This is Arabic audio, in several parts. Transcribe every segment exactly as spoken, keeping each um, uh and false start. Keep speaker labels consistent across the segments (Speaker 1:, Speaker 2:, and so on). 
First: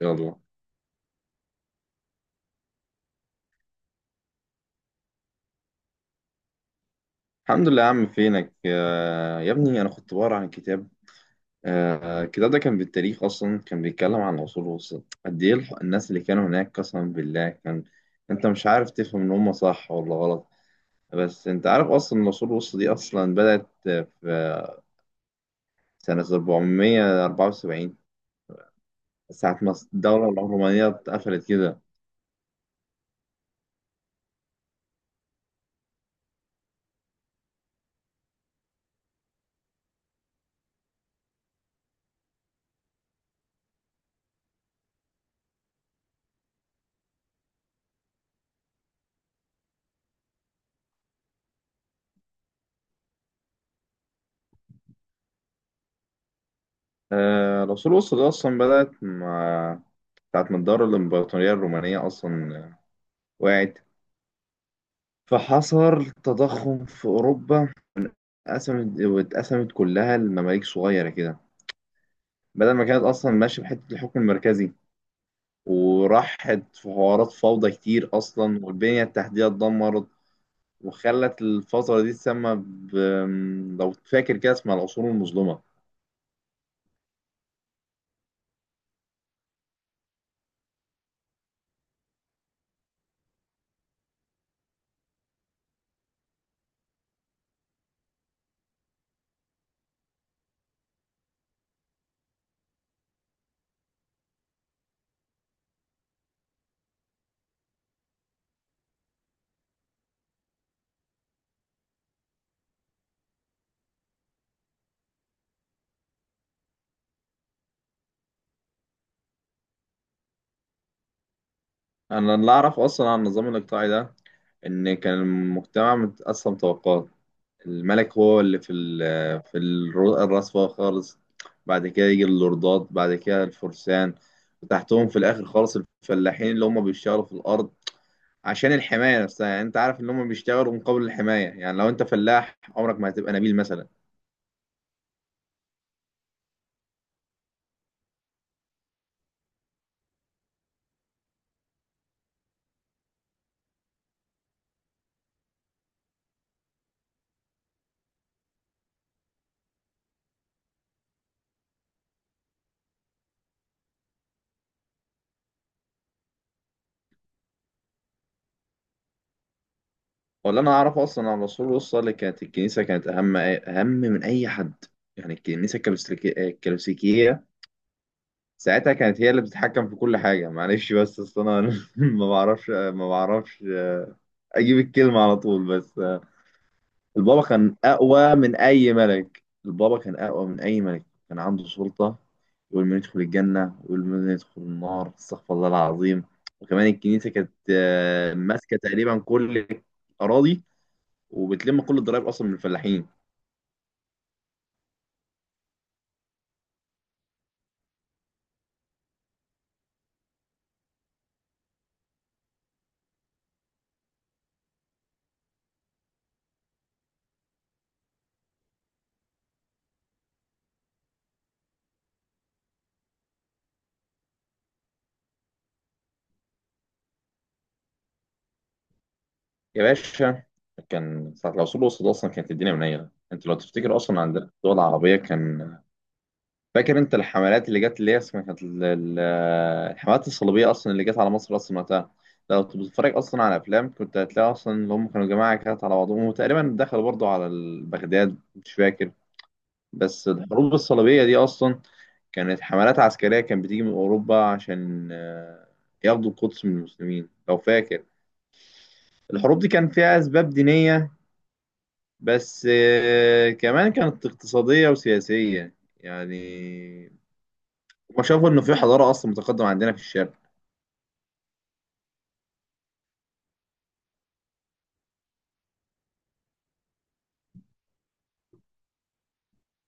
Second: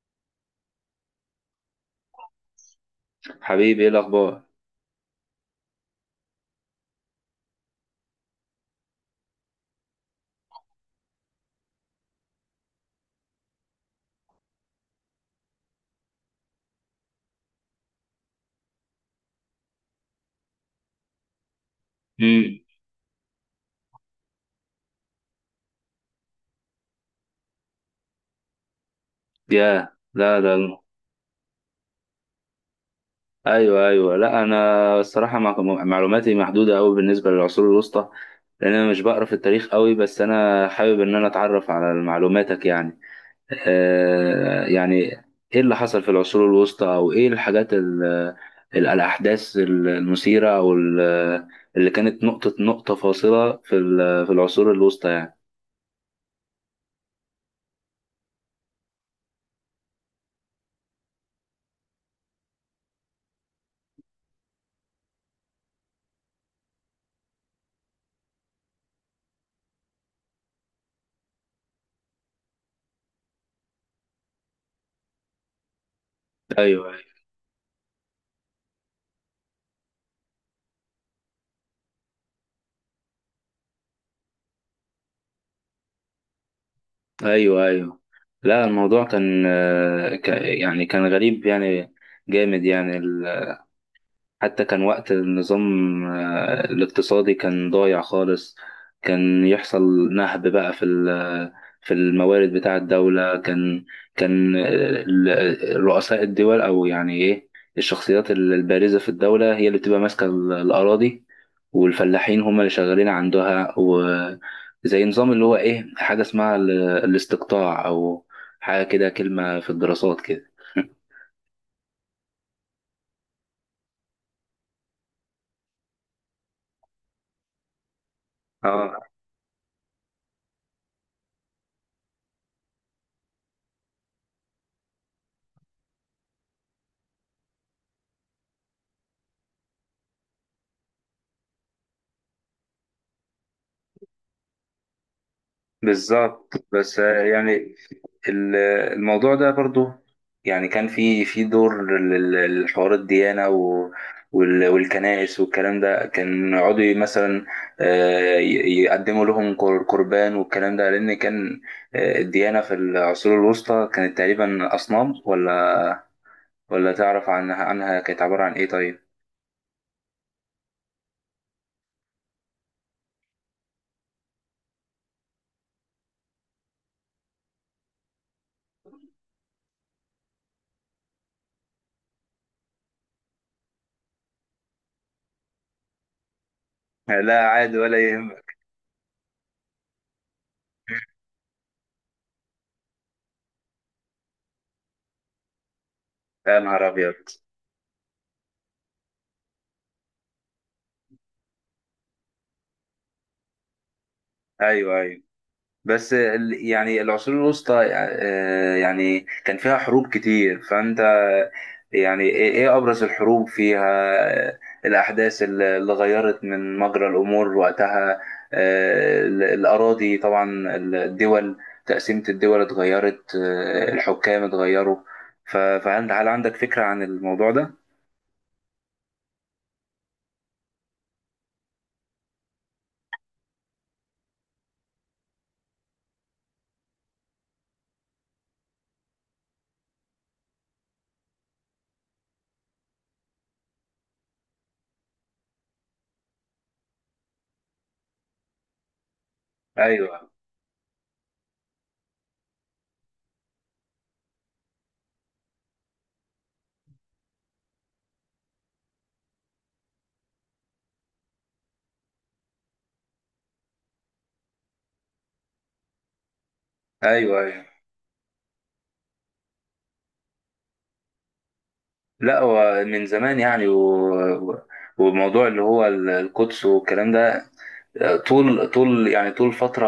Speaker 1: يلا.
Speaker 2: حبيبي، ايه الاخبار؟
Speaker 1: الحمد لله يا عم. فينك؟ آه، يا ابني، انا كنت بقرا عن كتاب. آه، الكتاب ده كان بالتاريخ، اصلا كان بيتكلم عن العصور الوسطى قد ايه. الح- الناس اللي كانوا هناك قسما بالله، كان انت مش عارف تفهم ان هم صح ولا غلط. بس انت عارف اصلا إن العصور
Speaker 2: امم.
Speaker 1: الوسطى دي اصلا بدأت آه، في سنة أربعمية وأربعة وسبعين، ساعة ما
Speaker 2: يا
Speaker 1: الدولة
Speaker 2: لا ده الم-
Speaker 1: العثمانية اتقفلت كده.
Speaker 2: ايوه، ايوه. لا انا الصراحه، مع- معلوماتي محدوده قوي بالنسبه للعصور الوسطى، لان انا مش بقرا في التاريخ قوي، بس انا حابب ان انا اتعرف على معلوماتك، يعني. آه يعني، ايه اللي حصل في العصور الوسطى، او ايه الحاجات ال ال- الاحداث المثيره، او ال- اللي كانت نقطه نقطه فاصله في ال- في العصور الوسطى، يعني.
Speaker 1: آه، العصور الوسطى دي اصلا بدأت مع ساعة ما الدولة الإمبراطورية الرومانية أصلا وقعت، فحصل تضخم في أوروبا. اتقسمت واتقسمت كلها لمماليك صغيرة كده، بدل ما كانت أصلا ماشية بحتة الحكم المركزي، وراحت في
Speaker 2: ايوه،
Speaker 1: حوارات فوضى كتير أصلا، والبنية التحتية اتدمرت، وخلت الفترة دي تسمى ب... لو فاكر كده اسمها العصور المظلمة.
Speaker 2: ايوه، ايوه. لا، الموضوع كان آه، ك- يعني كان غريب، يعني جامد، يعني. حتى كان وقت النظام آه، الاقتصادي كان ضايع خالص. كان يحصل نهب بقى في ال- في الموارد بتاع الدولة، كان كان ال- رؤساء الدول، أو يعني إيه، الشخصيات البارزة في الدولة هي اللي بتبقى ماسكة ال- الأراضي، والفلاحين هم اللي شغالين عندها، وزي نظام اللي هو إيه، حاجة اسمها ال- الاستقطاع، أو حاجة كده، كلمة في الدراسات كده.
Speaker 1: أنا اللي أعرف أصلا عن النظام الإقطاعي ده، إن كان المجتمع متقسم طبقات، الملك هو اللي في
Speaker 2: اه،
Speaker 1: ال- في الر- الرصفة خالص، بعد كده يجي اللوردات، بعد كده الفرسان، وتحتهم في الآخر خالص الفلاحين اللي هم بيشتغلوا في الأرض عشان الحماية نفسها. يعني أنت عارف إن هم بيشتغلوا مقابل الحماية، يعني لو أنت فلاح عمرك ما هتبقى نبيل مثلا.
Speaker 2: بالظبط. بس آه، يعني ال- الموضوع ده برضو، يعني كان في في دور لل- لحوار الديانة و- وال- والكنائس والكلام ده، كان يقعدوا مثلا آه، ي- يقدموا لهم قر- قربان والكلام ده، لأن كان آه، الديانة في العصور الوسطى كانت تقريبا أصنام، ولا ولا تعرف عنها عنها كانت عبارة عن إيه، طيب؟
Speaker 1: ولا أنا أعرف أصلا عن الرسول الله صلى الله عليه وسلم، كانت الكنيسة كانت أهم أهم من أي حد. يعني الكنيسة الكلوسيكية الكلوسيكية ساعتها كانت هي اللي بتتحكم في كل حاجة. معلش بس أصل أنا ما بعرفش ما بعرفش اجيب الكلمه على طول. بس آه،
Speaker 2: لا،
Speaker 1: البابا كان
Speaker 2: عادي ولا
Speaker 1: اقوى
Speaker 2: يهمك.
Speaker 1: من اي ملك. البابا كان اقوى من اي ملك، كان عنده سلطه يقول من يدخل الجنه ويقول من يدخل النار. استغفر الله العظيم.
Speaker 2: يا
Speaker 1: وكمان
Speaker 2: نهار أبيض.
Speaker 1: الكنيسه كانت آه، ماسكه تقريبا كل الاراضي، وبتلم كل الضرايب اصلا من الفلاحين.
Speaker 2: أيوه، أيوه. بس ال- يعني العصور الوسطى آه، يعني كان فيها حروب كتير، فأنت يعني، إيه إيه أبرز الحروب فيها؟ آه، الأحداث اللي اللي غيرت من مجرى الأمور وقتها، آه، ال- الأراضي طبعا، ال- الدول، تقسيمة الدول اتغيرت، آه، الحكام اتغيروا. ف- فهل هل عندك فكرة عن الموضوع ده؟
Speaker 1: يا باشا، كان ساعه العصور الوسطى ده اصلا كانت الدنيا منيله. انت لو تفتكر اصلا عندنا في الدول العربيه، كان فاكر انت الحملات اللي جت اللي هي اسمها كانت ال- ال- الحملات الصليبيه اصلا اللي جت على مصر اصلا وقتها. لو كنت بتتفرج اصلا على افلام، كنت هتلاقي اصلا اللي هم كانوا جماعه كانت على بعضهم، وتقريبا دخلوا برضو على ال- بغداد، مش فاكر. بس
Speaker 2: أيوه،
Speaker 1: الحروب الصليبيه دي اصلا كانت حملات عسكريه كانت بتيجي من اوروبا عشان آه، ياخدوا القدس من المسلمين، لو فاكر. الحروب دي كان فيها اسباب دينيه، بس آه، كمان كانت اقتصاديه وسياسيه يعني.
Speaker 2: أيوه، أيوه.
Speaker 1: هما شافوا إن في حضارة أصلا متقدمة عندنا في الشرق.
Speaker 2: لا، هو من زمان، يعني و... و- وموضوع اللي هو ال- القدس والكلام ده، طول طول يعني طول فترة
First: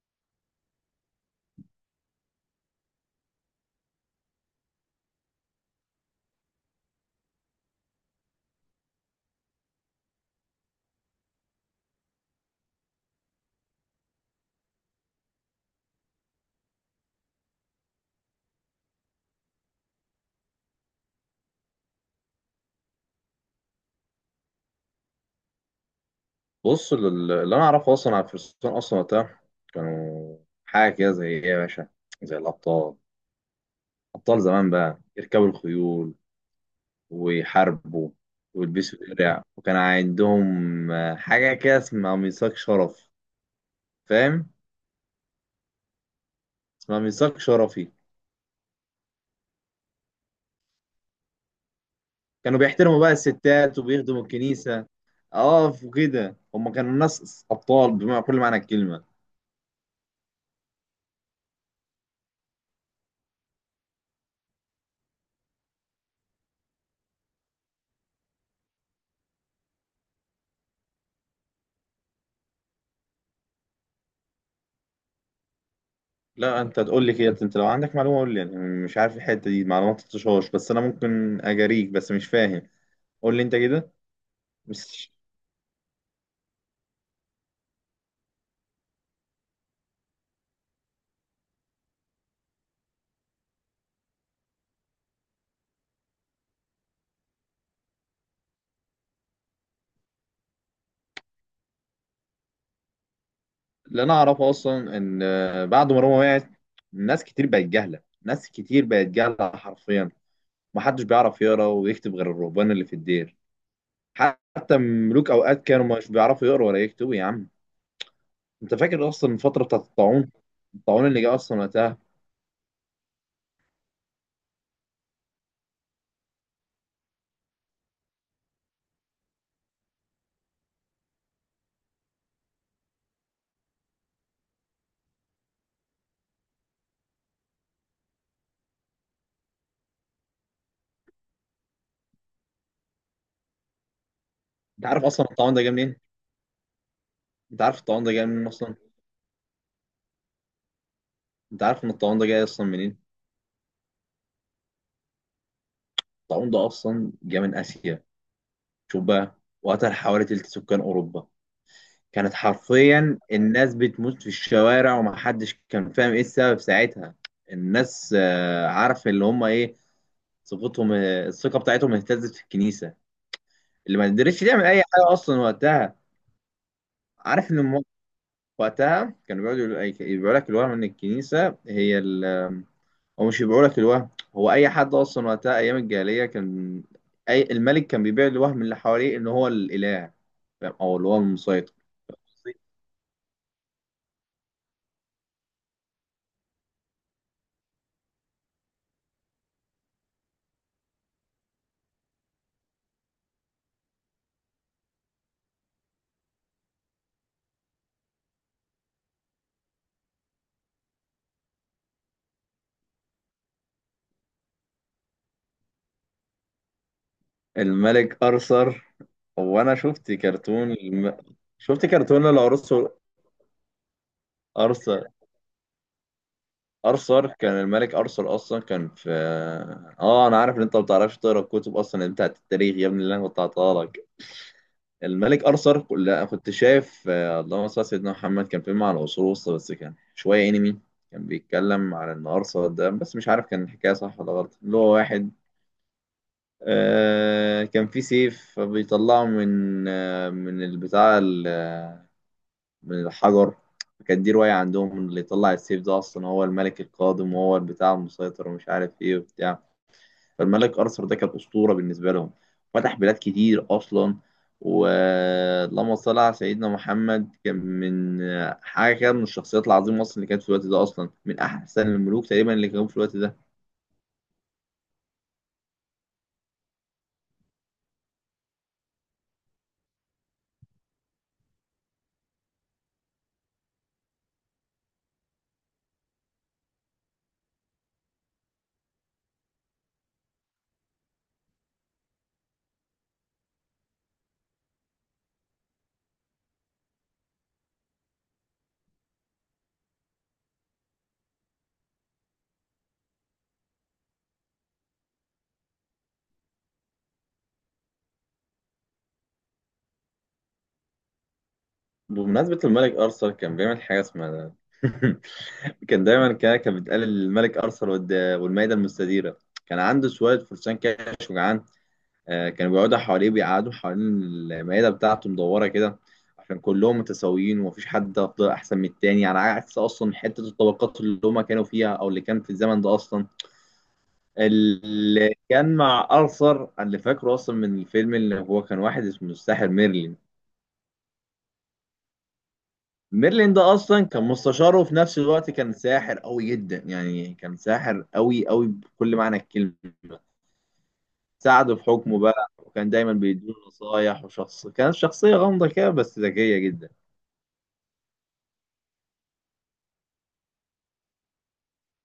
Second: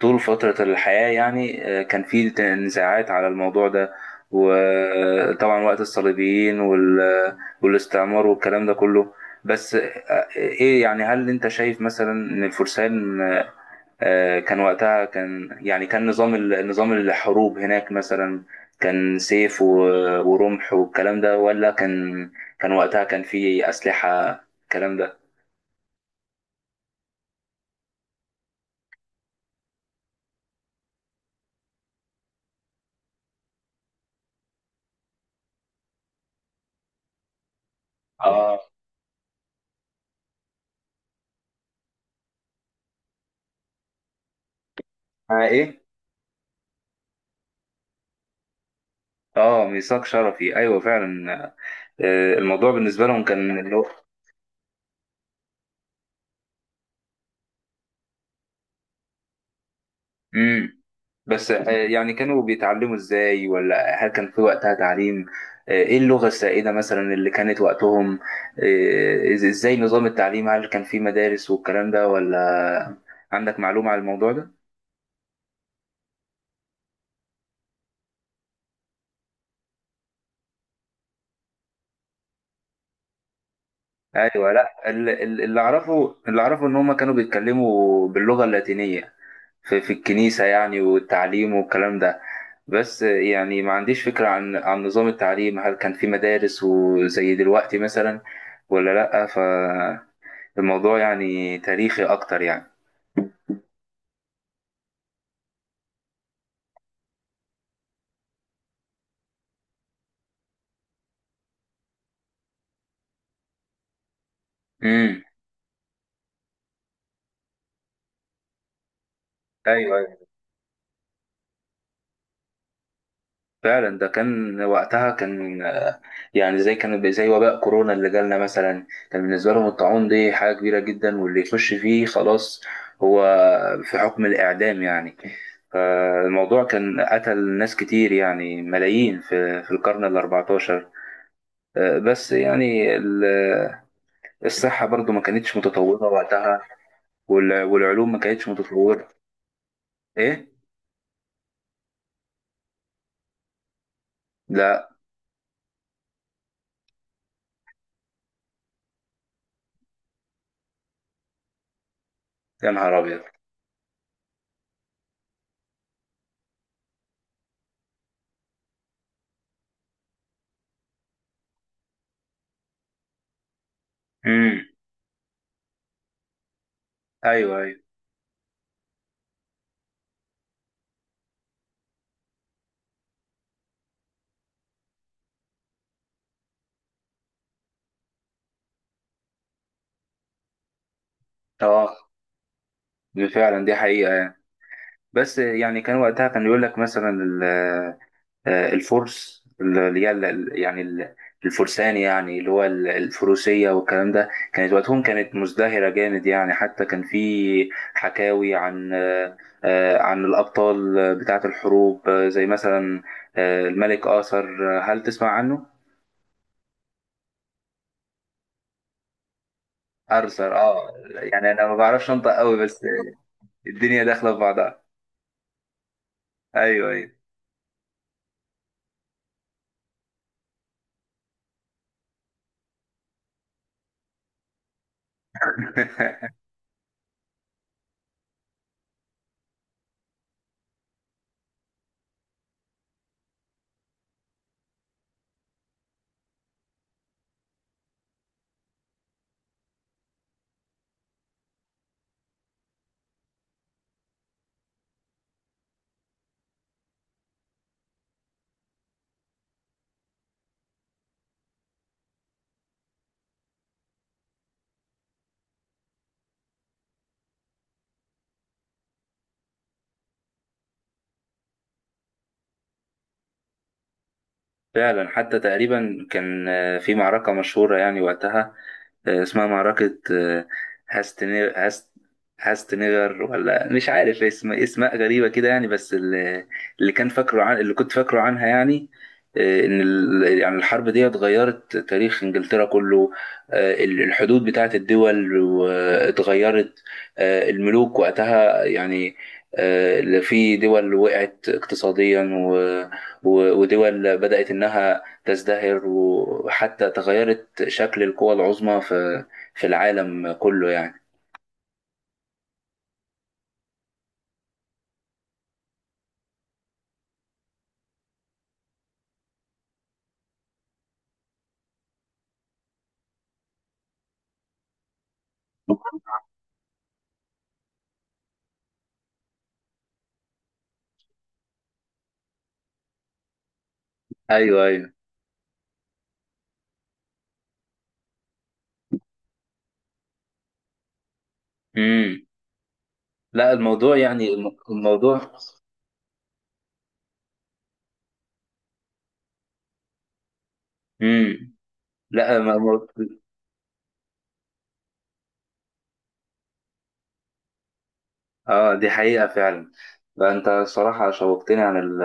Speaker 2: طول فترة الحياة، يعني آه، كان في ت- نزاعات على الموضوع ده، وطبعا وقت الصليبيين وال- والاستعمار والكلام ده كله. بس آه، ايه، يعني، هل انت شايف مثلا ان الفرسان آه، كان وقتها، كان يعني كان نظام ال- نظام الحروب هناك مثلا، كان سيف و- ورمح والكلام ده، ولا كان كان وقتها كان في أسلحة الكلام ده؟
Speaker 1: بص، لل- اللي أنا أعرفه أصلا على الفرسان أصلا وقتها كانوا حاجة كده زي إيه يا باشا، زي الأبطال. أبطال زمان بقى، يركبوا الخيول ويحاربوا
Speaker 2: اه.
Speaker 1: ويلبسوا درع، وكان عندهم آه، حاجة كده اسمها ميثاق شرف، فاهم؟
Speaker 2: آه، ايه.
Speaker 1: اسمها ميثاق شرفي.
Speaker 2: اه، ميثاق شرفي. ايوه، فعلا. آه،
Speaker 1: كانوا
Speaker 2: الموضوع
Speaker 1: بيحترموا
Speaker 2: بالنسبه
Speaker 1: بقى
Speaker 2: لهم كان، اللي
Speaker 1: الستات
Speaker 2: هو.
Speaker 1: وبيخدموا الكنيسة. اه وكده هما كانوا ناس أبطال بمعنى كل معنى الكلمة.
Speaker 2: امم. بس آه، يعني كانوا بيتعلموا ازاي، ولا هل كان في وقتها تعليم؟ آه، ايه اللغه السائده مثلا اللي كانت وقتهم؟ آه، إز- ازاي نظام التعليم، هل كان في مدارس والكلام ده ولا؟ عندك معلومه على الموضوع ده؟
Speaker 1: لا انت تقول لي كده، انت لو عندك معلومه قول لي يعني. مش عارف الحته دي معلومه، ما تطشهاش. بس انا ممكن اجاريك، بس مش فاهم. قول لي انت كده.
Speaker 2: ايوه. لا، ال-
Speaker 1: بس
Speaker 2: ال- اللي اعرفه اللي اعرفه ان هم كانوا بيتكلموا باللغه اللاتينيه في, في الكنيسة، يعني، والتعليم والكلام ده. بس يعني ما عنديش فكرة عن عن نظام التعليم، هل كان في مدارس وزي دلوقتي مثلا، ولا لأ؟ فالموضوع يعني تاريخي أكتر، يعني.
Speaker 1: اللي انا اعرفه اصلا ان آه، بعد ما روما وقعت، ناس كتير بقت جهله، ناس كتير بقت جهله حرفيا. محدش بيعرف يقرا ويكتب غير الرهبان اللي في الدير. حتى
Speaker 2: امم.
Speaker 1: ملوك اوقات كانوا مش بيعرفوا يقروا ولا يكتبوا يا عم. انت فاكر اصلا الفتره بتاعت
Speaker 2: أيوه، أيوه،
Speaker 1: الطاعون، الطاعون اللي جه اصلا وقتها؟
Speaker 2: فعلا. ده كان وقتها كان آه، يعني زي كان زي وباء كورونا اللي جالنا مثلا، كان بالنسبة لهم الطاعون دي حاجة كبيرة جدا، واللي يخش فيه خلاص، هو في حكم الإعدام يعني. فالموضوع كان قتل ناس كتير، يعني ملايين، في في القرن الأربعتاشر. آه، بس يعني ال- الصحة
Speaker 1: انت عارف
Speaker 2: برضو ما
Speaker 1: اصلا الطاعون
Speaker 2: كانتش
Speaker 1: ده جه منين؟
Speaker 2: متطورة وقتها،
Speaker 1: انت
Speaker 2: والع-
Speaker 1: عارف الطاعون
Speaker 2: والعلوم
Speaker 1: ده
Speaker 2: ما
Speaker 1: جه منين
Speaker 2: كانتش
Speaker 1: اصلا؟
Speaker 2: متطورة. إيه؟
Speaker 1: انت عارف ان الطاعون ده جاي اصلا منين؟
Speaker 2: لا.
Speaker 1: الطاعون ده اصلا جه من اسيا. شوف بقى، وقتل حوالي تلت سكان اوروبا. كانت
Speaker 2: يا نهار
Speaker 1: حرفيا
Speaker 2: أبيض.
Speaker 1: الناس بتموت في الشوارع، ومحدش كان فاهم ايه السبب ساعتها. الناس آه، عارف اللي هم ايه، ثقتهم آه، الثقه بتاعتهم اهتزت في الكنيسه اللي ما قدرتش تعمل
Speaker 2: امم.
Speaker 1: اي حاجه اصلا وقتها. عارف
Speaker 2: أيوه،
Speaker 1: ان
Speaker 2: أيوه.
Speaker 1: الم- وقتها كانوا بيقعدوا يقولوا- بيقول لك الوهم ان الكنيسه هي ال- هو مش بيبيعوا لك الوهم. هو اي حد اصلا وقتها ايام الجاهليه كان، اي الملك كان بيبيع الوهم اللي حواليه ان هو الاله، فاهم؟ او اللي هو المسيطر.
Speaker 2: أه، فعلا، دي حقيقة. بس يعني كان وقتها كان يقول لك مثلا ال- آه، الفرس اللي هي ال- يعني ال- الفرسان، يعني اللي هو ال- الفروسية والكلام ده، كانت وقتهم كانت مزدهرة جامد، يعني حتى كان في حكاوي عن آه، آه، عن الأبطال بتاعة الحروب آه، زي مثلا آه، الملك آثر، آه، هل تسمع عنه؟
Speaker 1: الملك ارثر. هو انا شفت
Speaker 2: أرثر،
Speaker 1: كرتون
Speaker 2: اه،
Speaker 1: الم...
Speaker 2: يعني أنا ما
Speaker 1: شفت
Speaker 2: بعرفش
Speaker 1: كرتون
Speaker 2: أنطق قوي، بس
Speaker 1: الارثر.
Speaker 2: الدنيا داخلة في بعضها.
Speaker 1: ارثر.
Speaker 2: أيوه، أيوه،
Speaker 1: ارثر، كان الملك ارثر اصلا كان في، اه انا عارف ان انت ما بتعرفش تقرا الكتب اصلا بتاعت التاريخ يا ابني اللي انا كنت هعطاها لك. الملك ارثر، كل انا كنت شايف آه، اللهم صل على سيدنا محمد، كان فيلم على العصور الوسطى بس كان شويه انمي. كان بيتكلم على ان ارثر ده، بس مش عارف كان الحكايه صح ولا غلط، اللي هو واحد آه كان في سيف بيطلعه من آه من البتاع ال- آه، من الحجر. كان دي روايه عندهم، اللي يطلع السيف ده اصلا هو الملك القادم وهو البتاع المسيطر، ومش عارف ايه وبتاع. فالملك ارثر ده كان اسطوره بالنسبه لهم. فتح بلاد كتير اصلا. ولما صلى على سيدنا محمد، كان من حاجه كده من الشخصيات العظيمه اصلا اللي كانت في الوقت ده، اصلا من احسن الملوك تقريبا اللي كانوا في الوقت ده.
Speaker 2: فعلا. حتى تقريبا كان آه، في معركة مشهورة يعني وقتها، آه، اسمها معركة آه، هاستنير هاست هاستنيغر، ولا مش عارف اسم اسماء غريبة كده يعني، بس اللي اللي كان فاكره، عن اللي كنت فاكره عنها، يعني آه، ان ال- يعني الحرب دي غيرت تاريخ انجلترا كله. آه، ال- الحدود بتاعت الدول و- اتغيرت، آه، الملوك وقتها، يعني آه، في دول وقعت اقتصاديا، و- ودول بدأت إنها تزدهر، وحتى تغيرت شكل القوى العظمى في في العالم كله، يعني.
Speaker 1: بمناسبه الملك ارثر، كان بيعمل حاجه اسمها كان دايما كده كان بيتقال الملك ارثر والد- والمائده المستديره. كان عنده شويه فرسان كده، آه، كانوا بيقعدوا حواليه بيقعدوا حوالين المائدة بتاعته مدورة كده عشان كلهم متساويين ومفيش حد أفضل أحسن من التاني، على عكس أصلا حتة الطبقات اللي هما كانوا فيها أو اللي كان في الزمن ده أصلا.
Speaker 2: أيوه، أيوه.
Speaker 1: اللي كان مع أرثر، اللي فاكره أصلا من الفيلم، اللي هو كان واحد اسمه الساحر ميرلين.
Speaker 2: امم. لا،
Speaker 1: ميرلين ده
Speaker 2: الموضوع
Speaker 1: أصلا كان
Speaker 2: يعني الم-
Speaker 1: مستشاره، وفي نفس
Speaker 2: الموضوع.
Speaker 1: الوقت كان ساحر قوي جدا يعني، كان ساحر قوي قوي بكل معنى الكلمة.
Speaker 2: امم.
Speaker 1: ساعده في حكمه
Speaker 2: لا.
Speaker 1: بقى،
Speaker 2: ما- ما-
Speaker 1: وكان دايما بيديله نصايح، وشخص كانت شخصية غامضة كده بس ذكية جدا.
Speaker 2: اه، دي حقيقة فعلا. لا، انت الصراحة شوقتني عن ال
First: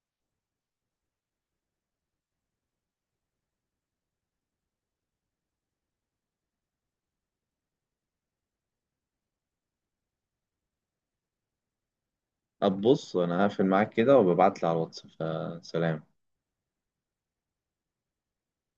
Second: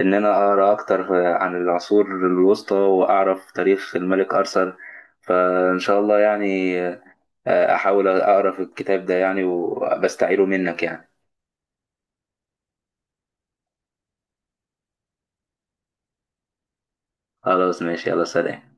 Speaker 2: ان انا اقرا اكتر عن العصور الوسطى واعرف تاريخ الملك ارثر، فان شاء الله يعني، آه، احاول اقرا في الكتاب ده يعني، وبستعيره منك يعني.
Speaker 1: طب بص، أنا هقفل معاك كده وببعتلي على الواتس، فسلام.
Speaker 2: خلاص، ماشي، يلا، سلام.